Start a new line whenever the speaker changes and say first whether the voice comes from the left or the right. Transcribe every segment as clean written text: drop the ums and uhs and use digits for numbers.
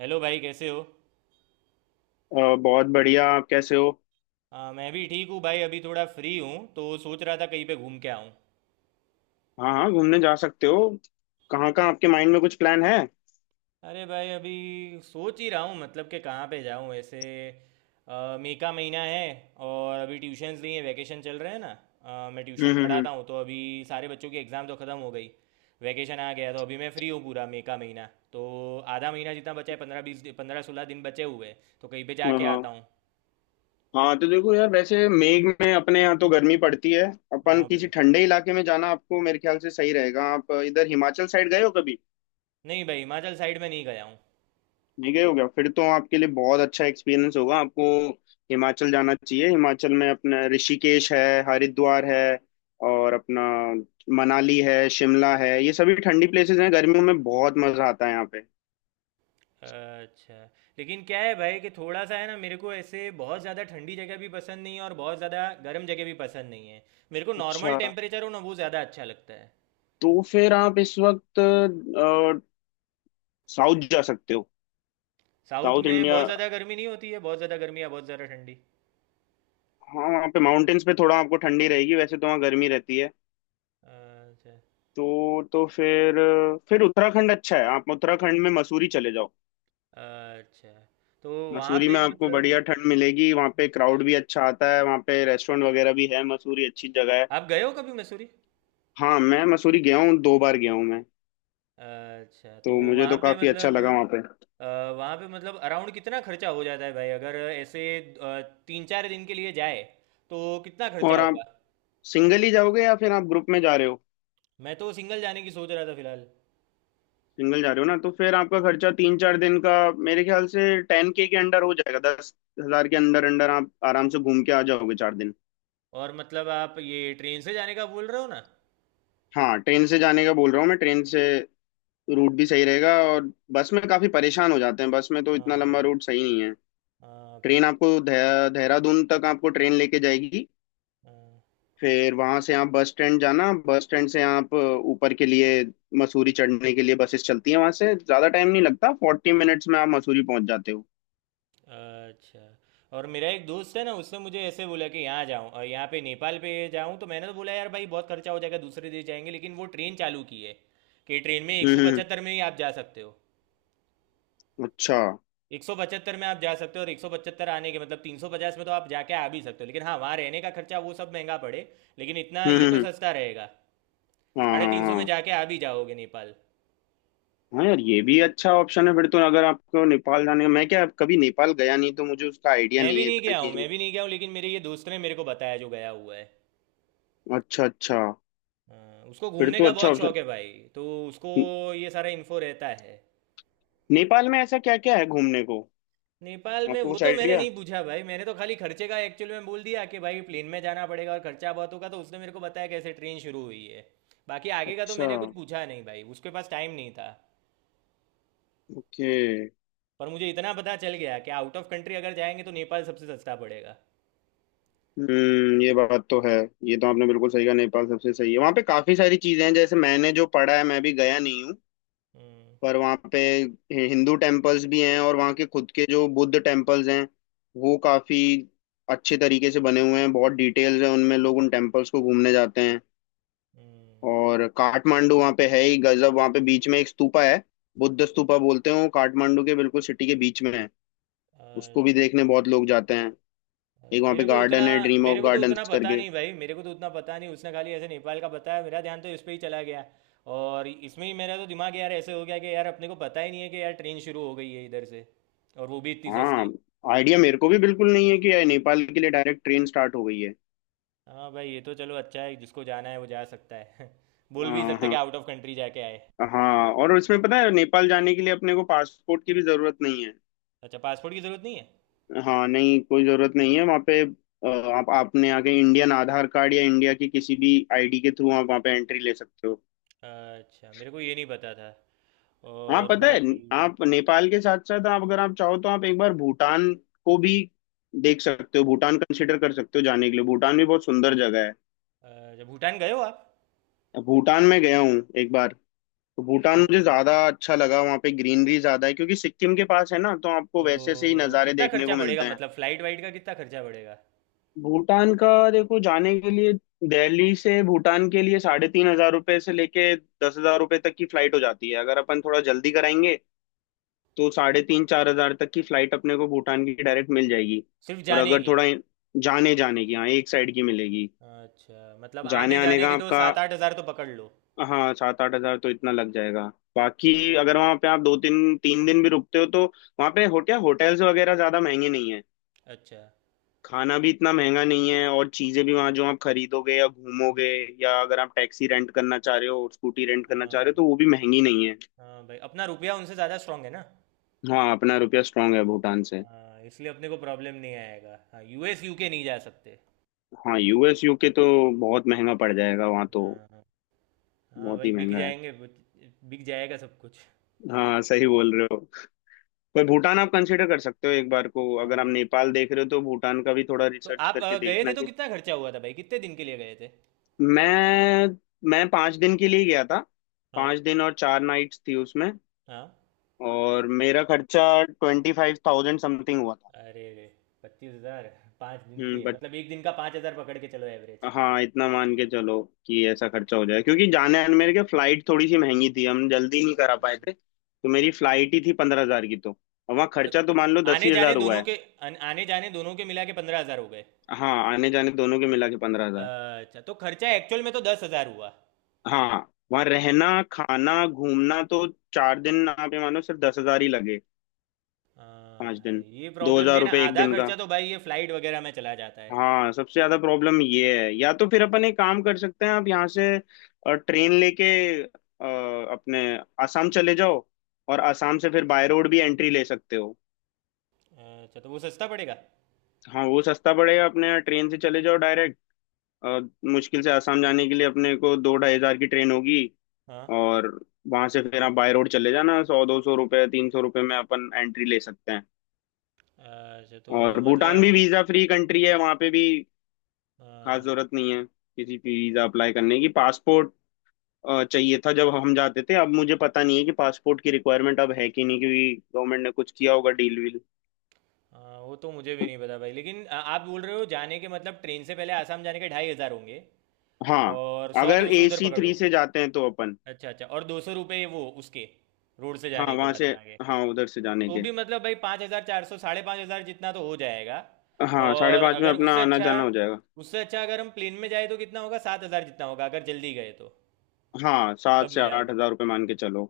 right: Hello भाई, कैसे हो।
left: बहुत बढ़िया। आप कैसे हो?
right: हाँ, मैं भी ठीक हूँ भाई। अभी थोड़ा फ्री हूँ तो सोच रहा था कहीं पे घूम के आऊँ।
left: हाँ, हाँ, घूमने जा सकते हो। कहाँ कहाँ आपके माइंड में कुछ प्लान है?
right: अरे भाई, अभी सोच ही रहा हूँ मतलब कि कहाँ पे जाऊँ ऐसे। मई का महीना है। और अभी ट्यूशन्स नहीं है, वैकेशन चल रहे हैं ना। मैं
left: हम्म,
right: ट्यूशन
left: हम्म, हम्म।
right: पढ़ाता हूँ तो अभी सारे बच्चों की एग्ज़ाम तो ख़त्म हो गई। वैकेशन आ गया तो अभी मैं फ्री हूँ पूरा मई का महीना। तो आधा महीना जितना बचा है, 15 20 15 16 दिन बचे हुए हैं तो कहीं पे
left: हाँ,
right: जाके
left: हाँ,
right: आता हूँ।
left: हाँ, तो देखो यार, वैसे मेघ में अपने यहाँ तो गर्मी पड़ती है। अपन
right: हाँ
left: किसी
right: भाई।
left: ठंडे इलाके में जाना आपको मेरे ख्याल से सही रहेगा। आप इधर हिमाचल साइड गए हो कभी?
right: नहीं भाई, हिमाचल साइड में नहीं गया हूँ।
left: नहीं गए हो क्या? फिर तो आपके लिए बहुत अच्छा एक्सपीरियंस होगा। आपको हिमाचल जाना चाहिए। हिमाचल में अपना ऋषिकेश है, हरिद्वार है, और अपना मनाली है, शिमला है। ये सभी ठंडी प्लेसेस हैं, गर्मियों में बहुत मजा आता है यहाँ पे।
right: अच्छा। लेकिन क्या है भाई कि थोड़ा सा है ना, मेरे को ऐसे बहुत ज़्यादा ठंडी जगह भी पसंद नहीं है और बहुत ज़्यादा गर्म जगह भी पसंद नहीं है। मेरे को नॉर्मल
left: अच्छा,
right: टेम्परेचर हो ना, वो ज़्यादा अच्छा लगता है।
left: तो फिर आप इस वक्त साउथ जा सकते हो।
right: साउथ
left: साउथ
right: में
left: इंडिया।
right: बहुत ज़्यादा गर्मी नहीं होती है, बहुत ज़्यादा गर्मी या बहुत ज़्यादा ठंडी।
left: हाँ, वहाँ पे माउंटेन्स पे थोड़ा आपको ठंडी रहेगी, वैसे तो वहाँ गर्मी रहती है।
right: अच्छा।
left: तो फिर उत्तराखंड अच्छा है। आप उत्तराखंड में मसूरी चले जाओ।
right: अच्छा, तो वहाँ
left: मसूरी
right: पे
left: में आपको बढ़िया
right: मतलब।
left: ठंड मिलेगी, वहाँ पे क्राउड भी अच्छा आता है, वहाँ पे रेस्टोरेंट वगैरह भी है। मसूरी अच्छी जगह है।
right: आप गए हो कभी मसूरी?
left: हाँ, मैं मसूरी गया हूँ, दो बार गया हूँ मैं।
right: अच्छा, तो
left: तो मुझे
right: वहाँ
left: तो
right: पे
left: काफी अच्छा
right: मतलब
left: लगा वहाँ पे।
right: अ, वहाँ पे मतलब अराउंड कितना खर्चा हो जाता है भाई अगर ऐसे अ, 3-4 दिन के लिए जाए तो कितना खर्चा
left: और आप
right: होगा?
left: सिंगल ही जाओगे, या फिर आप ग्रुप में जा रहे हो?
right: मैं तो सिंगल जाने की सोच रहा था फिलहाल।
left: सिंगल जा रहे हो ना, तो फिर आपका खर्चा 3-4 दिन का मेरे ख्याल से 10 के अंडर हो जाएगा। 10,000 के अंदर अंडर आप आराम से घूम के आ जाओगे 4 दिन।
right: और मतलब आप ये ट्रेन से जाने का बोल रहे हो ना?
left: हाँ, ट्रेन से जाने का बोल रहा हूँ मैं, ट्रेन से। रूट भी सही रहेगा, और बस में काफी परेशान हो जाते हैं, बस में तो
right: हाँ
left: इतना लंबा
right: भाई।
left: रूट सही नहीं है।
right: हाँ
left: ट्रेन
right: भाई।
left: आपको देहरादून तक आपको ट्रेन लेके जाएगी।
right: हाँ।
left: फिर वहां से आप बस स्टैंड जाना, बस स्टैंड से आप ऊपर के लिए, मसूरी चढ़ने के लिए बसेस चलती हैं। वहां से ज्यादा टाइम नहीं लगता, 40 मिनट्स में आप मसूरी पहुंच जाते हो।
right: अच्छा। और मेरा एक दोस्त है ना, उसने मुझे ऐसे बोला कि यहाँ जाऊँ और यहाँ पे नेपाल पे जाऊँ, तो मैंने तो बोला यार भाई बहुत खर्चा हो जाएगा, दूसरे देश जाएंगे, लेकिन वो ट्रेन चालू की है। कि ट्रेन में एक
left: हम्म,
right: सौ पचहत्तर में ही आप जा सकते हो।
left: अच्छा।
right: 175 में आप जा सकते हो और 175 आने के मतलब 350 में तो आप जाके आ भी सकते हो, लेकिन हाँ, वहाँ रहने का खर्चा वो सब महंगा पड़े। लेकिन इतना
left: हम्म,
right: ये तो
left: हम्म।
right: सस्ता रहेगा।
left: हाँ,
right: साढ़े
left: हाँ,
right: तीन सौ में
left: हाँ।
right: जाके आ भी जाओगे नेपाल।
left: हाँ यार, ये भी अच्छा ऑप्शन है फिर तो। अगर आपको नेपाल जाने का, मैं क्या, कभी नेपाल गया नहीं, तो मुझे उसका आइडिया नहीं है इतना कि।
right: मैं भी नहीं गया हूँ, लेकिन मेरे ये दोस्त ने मेरे को बताया जो गया हुआ है।
left: अच्छा, अच्छा।
right: हाँ, उसको
left: फिर
right: घूमने
left: तो
right: का
left: अच्छा
right: बहुत
left: ऑप्शन।
right: शौक है भाई, तो उसको
left: न-
right: ये सारा इन्फो रहता है।
left: नेपाल में ऐसा क्या क्या है घूमने को?
right: नेपाल में
left: आपको
right: वो
left: कुछ
right: तो मैंने
left: आइडिया?
right: नहीं पूछा भाई, मैंने तो खाली खर्चे का एक्चुअली में बोल दिया कि भाई प्लेन में जाना पड़ेगा और खर्चा बहुत होगा, तो उसने मेरे को बताया कैसे ट्रेन शुरू हुई है। बाकी आगे का तो
left: अच्छा।
right: मैंने कुछ पूछा नहीं भाई, उसके पास टाइम नहीं था।
left: ओके।
right: पर मुझे इतना पता चल गया कि आउट ऑफ कंट्री अगर जाएंगे तो नेपाल सबसे सस्ता पड़ेगा।
left: हम्म, ये बात तो है। ये तो आपने बिल्कुल सही कहा, नेपाल सबसे सही है। वहाँ पे काफी सारी चीजें हैं, जैसे मैंने जो पढ़ा है, मैं भी गया नहीं हूँ,
right: हम्म।
left: पर वहाँ पे हिंदू टेम्पल्स भी हैं, और वहाँ के खुद के जो बुद्ध टेम्पल्स हैं, वो काफी अच्छे तरीके से बने हुए हैं, बहुत डिटेल्स हैं उनमें, लोग उन टेम्पल्स को घूमने जाते हैं।
right: हम्म।
left: और काठमांडू वहाँ पे है ही गजब। वहाँ पे बीच में एक स्तूपा है, बुद्ध स्तूपा बोलते हैं, वो काठमांडू के बिल्कुल सिटी के बीच में है। उसको भी
right: अच्छा।
left: देखने बहुत लोग जाते हैं। एक
right: अच्छा,
left: वहाँ पे
right: मेरे को उतना
left: गार्डन है, ड्रीम ऑफ
right: मेरे को तो उतना
left: गार्डन्स
right: पता
left: करके।
right: नहीं भाई, मेरे को तो उतना पता नहीं, उसने खाली ऐसे नेपाल का बताया, मेरा ध्यान तो इस पे ही चला गया। और इसमें ही मेरा तो दिमाग यार ऐसे हो गया कि यार अपने को पता ही नहीं है कि यार ट्रेन शुरू हो गई है इधर से। और वो भी इतनी
left: हाँ,
right: सस्ती।
left: आइडिया मेरे को भी बिल्कुल नहीं है कि नेपाल के लिए डायरेक्ट ट्रेन स्टार्ट हो गई है।
right: हाँ भाई, ये तो चलो अच्छा है, जिसको जाना है वो जा सकता है बोल भी
left: हाँ,
right: सकता है कि
left: हाँ,
right: आउट ऑफ कंट्री जाके आए।
left: हाँ, और उसमें पता है, नेपाल जाने के लिए अपने को पासपोर्ट की भी जरूरत नहीं है।
right: अच्छा, पासपोर्ट की ज़रूरत नहीं
left: हाँ, नहीं कोई जरूरत नहीं है। वहाँ पे आप आपने आके इंडियन आधार कार्ड या इंडिया की किसी भी ID के थ्रू आप वहाँ पे एंट्री ले सकते हो।
right: है? अच्छा, मेरे को ये नहीं पता था।
left: हाँ,
right: और
left: पता है।
right: बाकी
left: आप नेपाल के साथ साथ, आप अगर आप चाहो तो आप एक बार भूटान को भी देख सकते हो। भूटान कंसिडर कर सकते हो जाने के लिए, भूटान भी बहुत सुंदर जगह है।
right: अच्छा, भूटान गए हो आप?
left: भूटान में गया हूँ एक बार। तो भूटान
right: तो
left: मुझे ज्यादा अच्छा लगा, वहाँ पे ग्रीनरी ज्यादा है, क्योंकि सिक्किम के पास है ना, तो आपको वैसे से ही
right: तो
left: नज़ारे
right: कितना
left: देखने को
right: खर्चा पड़ेगा
left: मिलते हैं।
right: मतलब फ्लाइट वाइट का कितना खर्चा पड़ेगा?
left: भूटान का देखो, जाने के लिए दिल्ली से भूटान के लिए ₹3,500 से लेके ₹10,000 तक की फ्लाइट हो जाती है। अगर अपन थोड़ा जल्दी कराएंगे, तो साढ़े तीन चार हजार तक की फ्लाइट अपने को भूटान की डायरेक्ट मिल जाएगी।
right: सिर्फ
left: और
right: जाने
left: अगर
right: की?
left: थोड़ा, जाने जाने की, हाँ, एक साइड की मिलेगी।
right: अच्छा, मतलब
left: जाने
right: आने
left: आने
right: जाने
left: का
right: के तो
left: आपका,
right: 7-8 हज़ार तो पकड़ लो।
left: हाँ, 7-8 हजार तो इतना लग जाएगा। बाकी अगर वहाँ पे आप दो तीन तीन दिन भी रुकते हो, तो वहाँ पे होटल्स वगैरह ज्यादा महंगे नहीं है।
right: अच्छा।
left: खाना भी इतना महंगा नहीं है, और चीजें भी वहां जो आप खरीदोगे या घूमोगे, या अगर आप टैक्सी रेंट करना चाह रहे हो और स्कूटी रेंट करना
right: हाँ
left: चाह रहे हो,
right: भाई।
left: तो वो भी महंगी नहीं है।
right: हाँ भाई, अपना रुपया उनसे ज़्यादा स्ट्रांग है ना।
left: हाँ, अपना रुपया स्ट्रांग है भूटान से।
right: हाँ, इसलिए अपने को प्रॉब्लम नहीं आएगा। हाँ, यूएस यूके नहीं जा सकते।
left: हाँ, US UK तो बहुत महंगा पड़ जाएगा वहां तो।
right: हाँ। हाँ। हाँ
left: बहुत
right: भाई,
left: ही
right: बिक
left: महंगा है।
right: जाएंगे। बिक जाएगा सब कुछ।
left: हाँ, सही बोल रहे हो। पर भूटान आप कंसिडर कर सकते हो एक बार को, अगर आप
right: हाँ
left: नेपाल देख रहे हो तो भूटान का भी थोड़ा
right: तो
left: रिसर्च
right: आप
left: करके
right: गए थे
left: देखना
right: तो
left: कि।
right: कितना खर्चा हुआ था भाई, कितने दिन के लिए गए थे?
left: मैं मैं 5 दिन के लिए गया था।
right: हाँ।
left: 5 दिन और 4 नाइट्स थी उसमें।
right: हाँ।
left: और मेरा खर्चा 25,000 समथिंग हुआ था।
right: अरे रे! 25,000? 5 दिन
left: हम्म,
right: के
left: बट।
right: मतलब एक दिन का 5,000 पकड़ के चलो।
left: हाँ, इतना मान के चलो कि ऐसा खर्चा हो जाए, क्योंकि जाने आने मेरे के फ्लाइट थोड़ी सी महंगी थी, हम जल्दी नहीं करा पाए थे,
right: एवरेज।
left: तो मेरी फ्लाइट ही थी 15,000 की तो। और वहाँ
right: मतलब
left: खर्चा तो मान लो दस
right: आने
left: ही
right: जाने
left: हजार हुआ
right: दोनों
left: है।
right: के आने जाने दोनों के मिला के 15,000 हो गए?
left: हाँ, आने जाने दोनों के मिला के 15,000।
right: अच्छा, तो खर्चा एक्चुअल में तो 10,000 हुआ।
left: हाँ, वहाँ रहना खाना घूमना तो 4 दिन आप ये मानो सिर्फ 10,000 ही लगे।
right: हाँ
left: 5 दिन,
right: भाई, ये
left: दो
right: प्रॉब्लम भी
left: हजार
right: है ना,
left: रुपये एक
right: आधा
left: दिन का।
right: खर्चा तो भाई ये फ्लाइट वगैरह में चला जाता है।
left: हाँ, सबसे ज्यादा प्रॉब्लम ये है। या तो फिर अपन एक काम कर सकते हैं, आप यहाँ से ट्रेन लेके अ, अपने आसाम चले जाओ, और आसाम से फिर बाय रोड भी एंट्री ले सकते हो।
right: अच्छा, तो वो सस्ता पड़ेगा।
left: हाँ, वो सस्ता पड़ेगा, अपने ट्रेन से चले जाओ डायरेक्ट। अ, मुश्किल से आसाम जाने के लिए अपने को दो ढाई हजार की ट्रेन होगी।
right: हाँ।
left: और वहां से फिर आप बाय रोड चले जाना, सौ दो सौ रुपये, ₹300 में अपन एंट्री ले सकते हैं।
right: अच्छा तो
left: और भूटान भी
right: मतलब
left: वीजा फ्री कंट्री है वहां पे भी। खास
right: हाँ।
left: जरूरत नहीं है किसी की वीजा अप्लाई करने की। पासपोर्ट चाहिए था जब हम जाते थे, अब मुझे पता नहीं है कि पासपोर्ट की रिक्वायरमेंट अब है कि नहीं, क्योंकि गवर्नमेंट ने कुछ किया होगा डील वील।
right: हाँ, वो तो मुझे भी नहीं पता भाई, लेकिन आप बोल रहे हो जाने के मतलब ट्रेन से पहले आसाम जाने के 2,500 होंगे।
left: हाँ,
right: और सौ
left: अगर
right: दो सौ उधर
left: एसी
right: पकड़
left: थ्री
right: लो।
left: से जाते हैं तो अपन।
right: अच्छा। अच्छा, और 200 रुपये वो उसके रोड से
left: हाँ,
right: जाने के
left: वहां
right: बाद
left: से।
right: में आगे।
left: हाँ, उधर से जाने
right: तो
left: के।
right: भी मतलब भाई 5,400 5,500 जितना तो हो जाएगा।
left: हाँ, साढ़े
right: और
left: पाँच में
right: अगर उससे
left: अपना आना
right: अच्छा
left: जाना हो जाएगा।
right: उससे अच्छा अगर हम प्लेन में जाए तो कितना होगा, 7,000 जितना होगा अगर जल्दी गए तो?
left: हाँ, सात
right: सब
left: से
right: मिला
left: आठ
right: के।
left: हजार रुपये मान के चलो।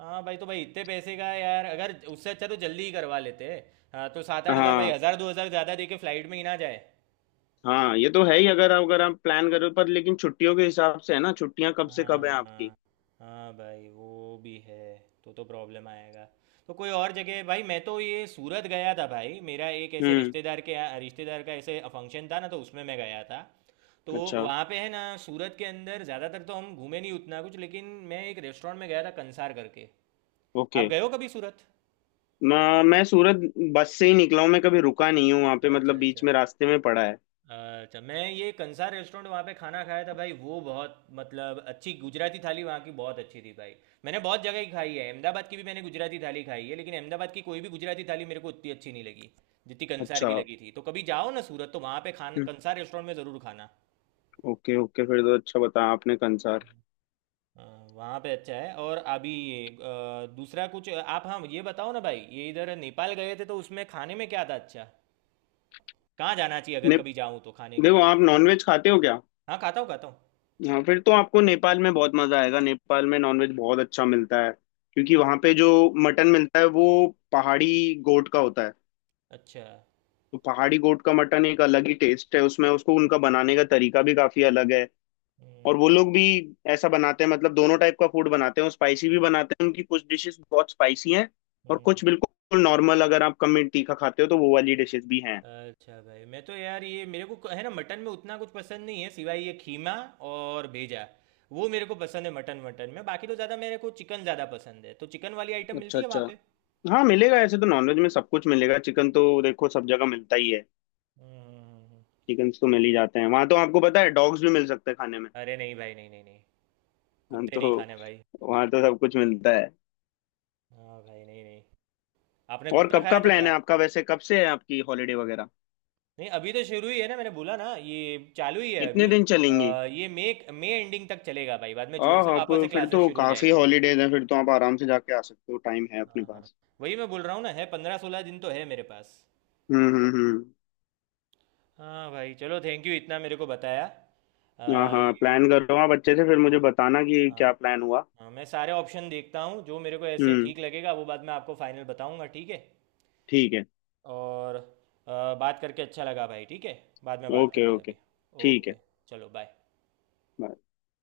right: हाँ भाई, तो भाई इतने पैसे का यार अगर उससे अच्छा तो जल्दी ही करवा लेते। हाँ तो 7-8 हज़ार भाई,
left: हाँ,
right: 1-2 हज़ार ज़्यादा दे के फ्लाइट में ही ना जाए।
left: हाँ, ये तो है ही। अगर अगर आप प्लान करो पर, लेकिन छुट्टियों के हिसाब से है ना, छुट्टियां कब से कब है आपकी?
right: हाँ। हाँ भाई, वो भी है। तो प्रॉब्लम आएगा। तो कोई और जगह भाई, मैं तो ये सूरत गया था भाई, मेरा एक ऐसे
left: हम्म,
right: रिश्तेदार के यहाँ, रिश्तेदार का ऐसे फंक्शन था ना, तो उसमें मैं गया था। तो
left: अच्छा,
right: वहाँ पे है ना सूरत के अंदर ज़्यादातर तो हम घूमे नहीं उतना कुछ, लेकिन मैं एक रेस्टोरेंट में गया था कंसार करके।
left: ओके।
right: आप गए हो कभी सूरत?
left: मैं सूरत बस से ही निकला हूँ, मैं कभी रुका नहीं हूँ वहां पे,
right: अच्छा।
left: मतलब बीच
right: अच्छा।
left: में रास्ते में पड़ा है।
right: अच्छा, मैं ये कंसार रेस्टोरेंट वहाँ पे खाना खाया था भाई, वो बहुत मतलब अच्छी, गुजराती थाली वहाँ की बहुत अच्छी थी भाई। मैंने बहुत जगह की खाई है, अहमदाबाद की भी मैंने गुजराती थाली खाई है, लेकिन अहमदाबाद की कोई भी गुजराती थाली मेरे को उतनी अच्छी नहीं लगी जितनी कंसार
left: अच्छा।
right: की लगी थी। तो कभी जाओ ना सूरत तो वहाँ पे खाना
left: हम्म,
right: कंसार रेस्टोरेंट में ज़रूर खाना।
left: Okay, okay. फिर तो अच्छा बताया आपने कंसार।
right: हाँ, वहाँ पे अच्छा है। और अभी ये दूसरा कुछ आप, हाँ ये बताओ ना भाई, ये इधर नेपाल गए थे तो उसमें खाने में क्या था अच्छा कहाँ जाना चाहिए अगर
left: ने,
right: कभी जाऊँ तो खाने के
left: देखो
right: लिए?
left: आप नॉनवेज खाते हो क्या?
right: हाँ, खाता हूँ, खाता हूँ।
left: हाँ, फिर तो आपको नेपाल में बहुत मजा आएगा, नेपाल में नॉनवेज बहुत अच्छा मिलता है, क्योंकि वहाँ पे जो मटन मिलता है वो पहाड़ी गोट का होता है।
right: अच्छा।
left: तो पहाड़ी गोट का मटन एक अलग ही टेस्ट है उसमें, उसको उनका बनाने का तरीका भी काफी अलग है।
right: हम्म।
left: और वो लोग भी ऐसा बनाते हैं, मतलब दोनों टाइप का फूड बनाते हैं। वो स्पाइसी भी
right: हम्म।
left: बनाते हैं, उनकी कुछ डिशेस बहुत स्पाइसी हैं। और
right: हम्म।
left: कुछ बिल्कुल नॉर्मल, अगर आप कम मिर्च तीखा खाते हो तो वो वाली डिशेस भी हैं।
right: अच्छा भाई, मैं तो यार ये मेरे को है ना मटन में उतना कुछ पसंद नहीं है सिवाय ये खीमा और भेजा। वो मेरे को पसंद है, मटन मटन में बाकी तो ज़्यादा मेरे को चिकन ज़्यादा पसंद है, तो चिकन वाली आइटम
left: अच्छा,
right: मिलती है
left: अच्छा।
right: वहाँ पे?
left: हाँ, मिलेगा, ऐसे तो नॉनवेज में सब कुछ मिलेगा, चिकन तो देखो सब जगह मिलता ही है।
right: हम्म। हम्म। हम्म। हम्म।
left: चिकन तो मिल ही जाते हैं। वहां तो आपको पता है डॉग्स भी मिल सकते हैं खाने में।
right: अरे नहीं भाई, नहीं, नहीं, नहीं।
left: हाँ,
right: कुत्ते
left: तो
right: नहीं खाने भाई।
left: वहां तो सब कुछ मिलता है।
right: हाँ भाई, नहीं, नहीं। आपने
left: और
right: कुत्ता
left: कब का
right: खाया था
left: प्लान
right: क्या?
left: है आपका? वैसे कब से है आपकी हॉलीडे वगैरह?
right: नहीं, अभी तो शुरू ही है ना, मैंने बोला ना ये चालू ही है
left: कितने
right: अभी।
left: दिन चलेंगी?
right: ये मई मई एंडिंग तक चलेगा भाई, बाद में जून
left: हाँ,
right: से
left: हाँ,
right: वापस
left: तो
right: से
left: फिर
right: क्लासेस
left: तो
right: शुरू हो
left: काफी
right: जाएंगे।
left: हॉलीडेज हैं, फिर तो आप आराम से जाके आ सकते हो, टाइम है अपने
right: हाँ। हाँ।
left: पास।
right: वही मैं बोल रहा हूँ ना, है 15-16 दिन तो है मेरे पास।
left: हम्म, हम्म, हम्म।
right: हाँ भाई, चलो, थैंक यू इतना मेरे को बताया
left: हाँ, हाँ,
right: ये।
left: प्लान कर रहा हूँ, आप अच्छे से फिर
right: हाँ।
left: मुझे बताना कि क्या
right: हाँ।
left: प्लान हुआ।
right: हाँ, मैं सारे ऑप्शन देखता हूँ, जो मेरे को ऐसे
left: हम्म,
right: ठीक लगेगा वो बाद में आपको फाइनल बताऊँगा, ठीक है?
left: ठीक है।
right: और बात करके अच्छा लगा भाई, ठीक है। बाद में बात
left: ओके,
right: करते हैं
left: ओके,
right: अभी।
left: ठीक है।
right: ओके। चलो, बाय।
left: bye।